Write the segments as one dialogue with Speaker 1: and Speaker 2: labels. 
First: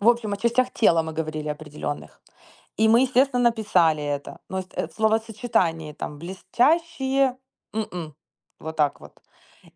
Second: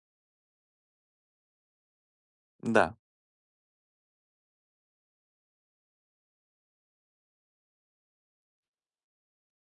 Speaker 1: В общем, о частях тела мы говорили определённых, и
Speaker 2: Да.
Speaker 1: мы, естественно, написали это. Но и ст э, в словосочетании там блестящие, м-м, вот так вот.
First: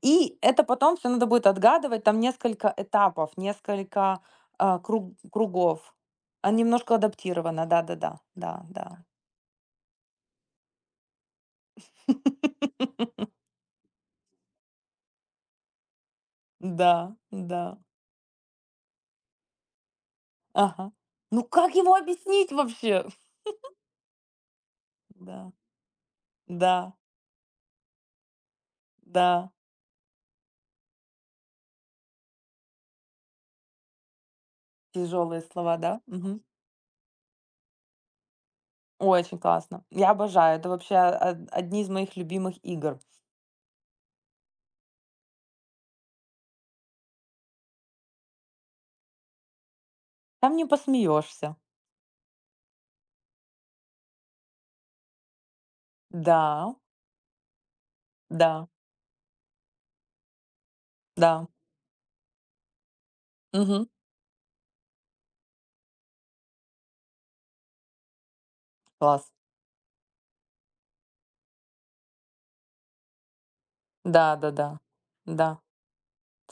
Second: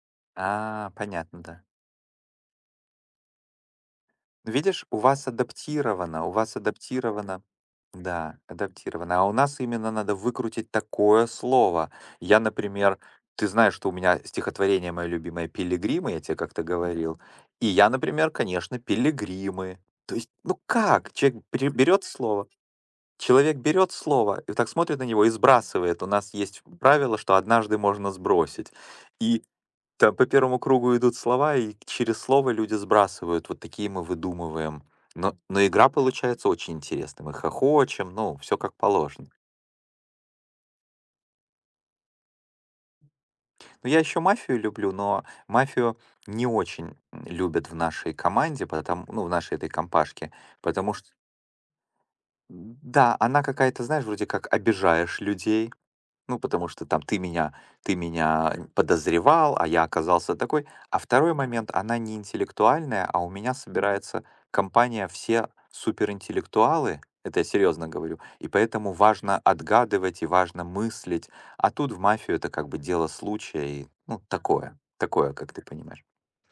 Speaker 1: И это
Speaker 2: А,
Speaker 1: потом всё надо
Speaker 2: понятно,
Speaker 1: будет
Speaker 2: да.
Speaker 1: отгадывать, там несколько этапов, несколько, а,
Speaker 2: Видишь, у
Speaker 1: круг
Speaker 2: вас
Speaker 1: кругов,
Speaker 2: адаптировано, у
Speaker 1: а, н
Speaker 2: вас
Speaker 1: немножко
Speaker 2: адаптировано.
Speaker 1: адаптировано, да-да-да,
Speaker 2: Да,
Speaker 1: да да.
Speaker 2: адаптировано. А у нас именно надо выкрутить такое слово. Я, например ты знаешь, что у меня стихотворение моё любимое "Пилигримы", я те как-то
Speaker 1: Н-да,
Speaker 2: говорил.
Speaker 1: н-да.
Speaker 2: И я, например, конечно, "Пилигримы". То есть, ну
Speaker 1: Ага.
Speaker 2: как? Чек
Speaker 1: Ну,
Speaker 2: пре
Speaker 1: как ему
Speaker 2: берёт слово.
Speaker 1: объяснить вообще?
Speaker 2: Человек берёт слово, и вот так смотрит на него, и
Speaker 1: Да,
Speaker 2: сбрасывает. У нас есть
Speaker 1: да.
Speaker 2: правило, что однажды можно сбросить. И
Speaker 1: Да.
Speaker 2: там по первому кругу идут слова, и через слово люди сбрасывают. Вот такие мы выдумываем. Но
Speaker 1: Тяжелые
Speaker 2: но
Speaker 1: слова,
Speaker 2: игра
Speaker 1: да? Мгм.
Speaker 2: получается очень интересной. Мы хохочем, ну, всё как положено.
Speaker 1: Очень классно. Я обожаю, это вообще а а одни из моих любимых игр.
Speaker 2: Но я ещё "Мафию" люблю, но "Мафию" не очень, м, любят в нашей команде, поэтом, ну, в нашей этой компашке,
Speaker 1: Там не
Speaker 2: потому чт
Speaker 1: посмеёшься.
Speaker 2: Да, она какая-то, знаешь, вроде как обижаешь людей, ну, потому
Speaker 1: Да.
Speaker 2: что там ты меня ты меня нь
Speaker 1: Да.
Speaker 2: подозревал, а я оказался такой. А второй
Speaker 1: Да.
Speaker 2: момент: она не интеллектуальная, а у меня
Speaker 1: Мгм.
Speaker 2: собирается компания, все суперинтеллектуалы, это я серьёзно говорю, и поэтому
Speaker 1: Класс.
Speaker 2: важно отгадывать и важно мыслить. А тут в мафию это как бы дело случая и, ну, такое
Speaker 1: Да-да-да,
Speaker 2: такое, как
Speaker 1: н-да.
Speaker 2: ты понимаешь.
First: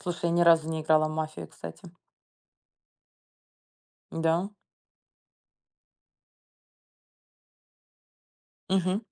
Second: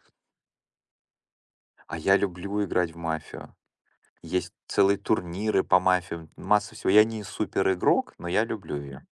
Speaker 1: Слушай, я ни разу не играла в мафию, кстати.
Speaker 2: А я люблю играть в "Мафию".
Speaker 1: Да.
Speaker 2: Есть целые турниры по "Мафиям". Масса всего. Я не супер-игрок, но я люблю
Speaker 1: Мгм.
Speaker 2: её.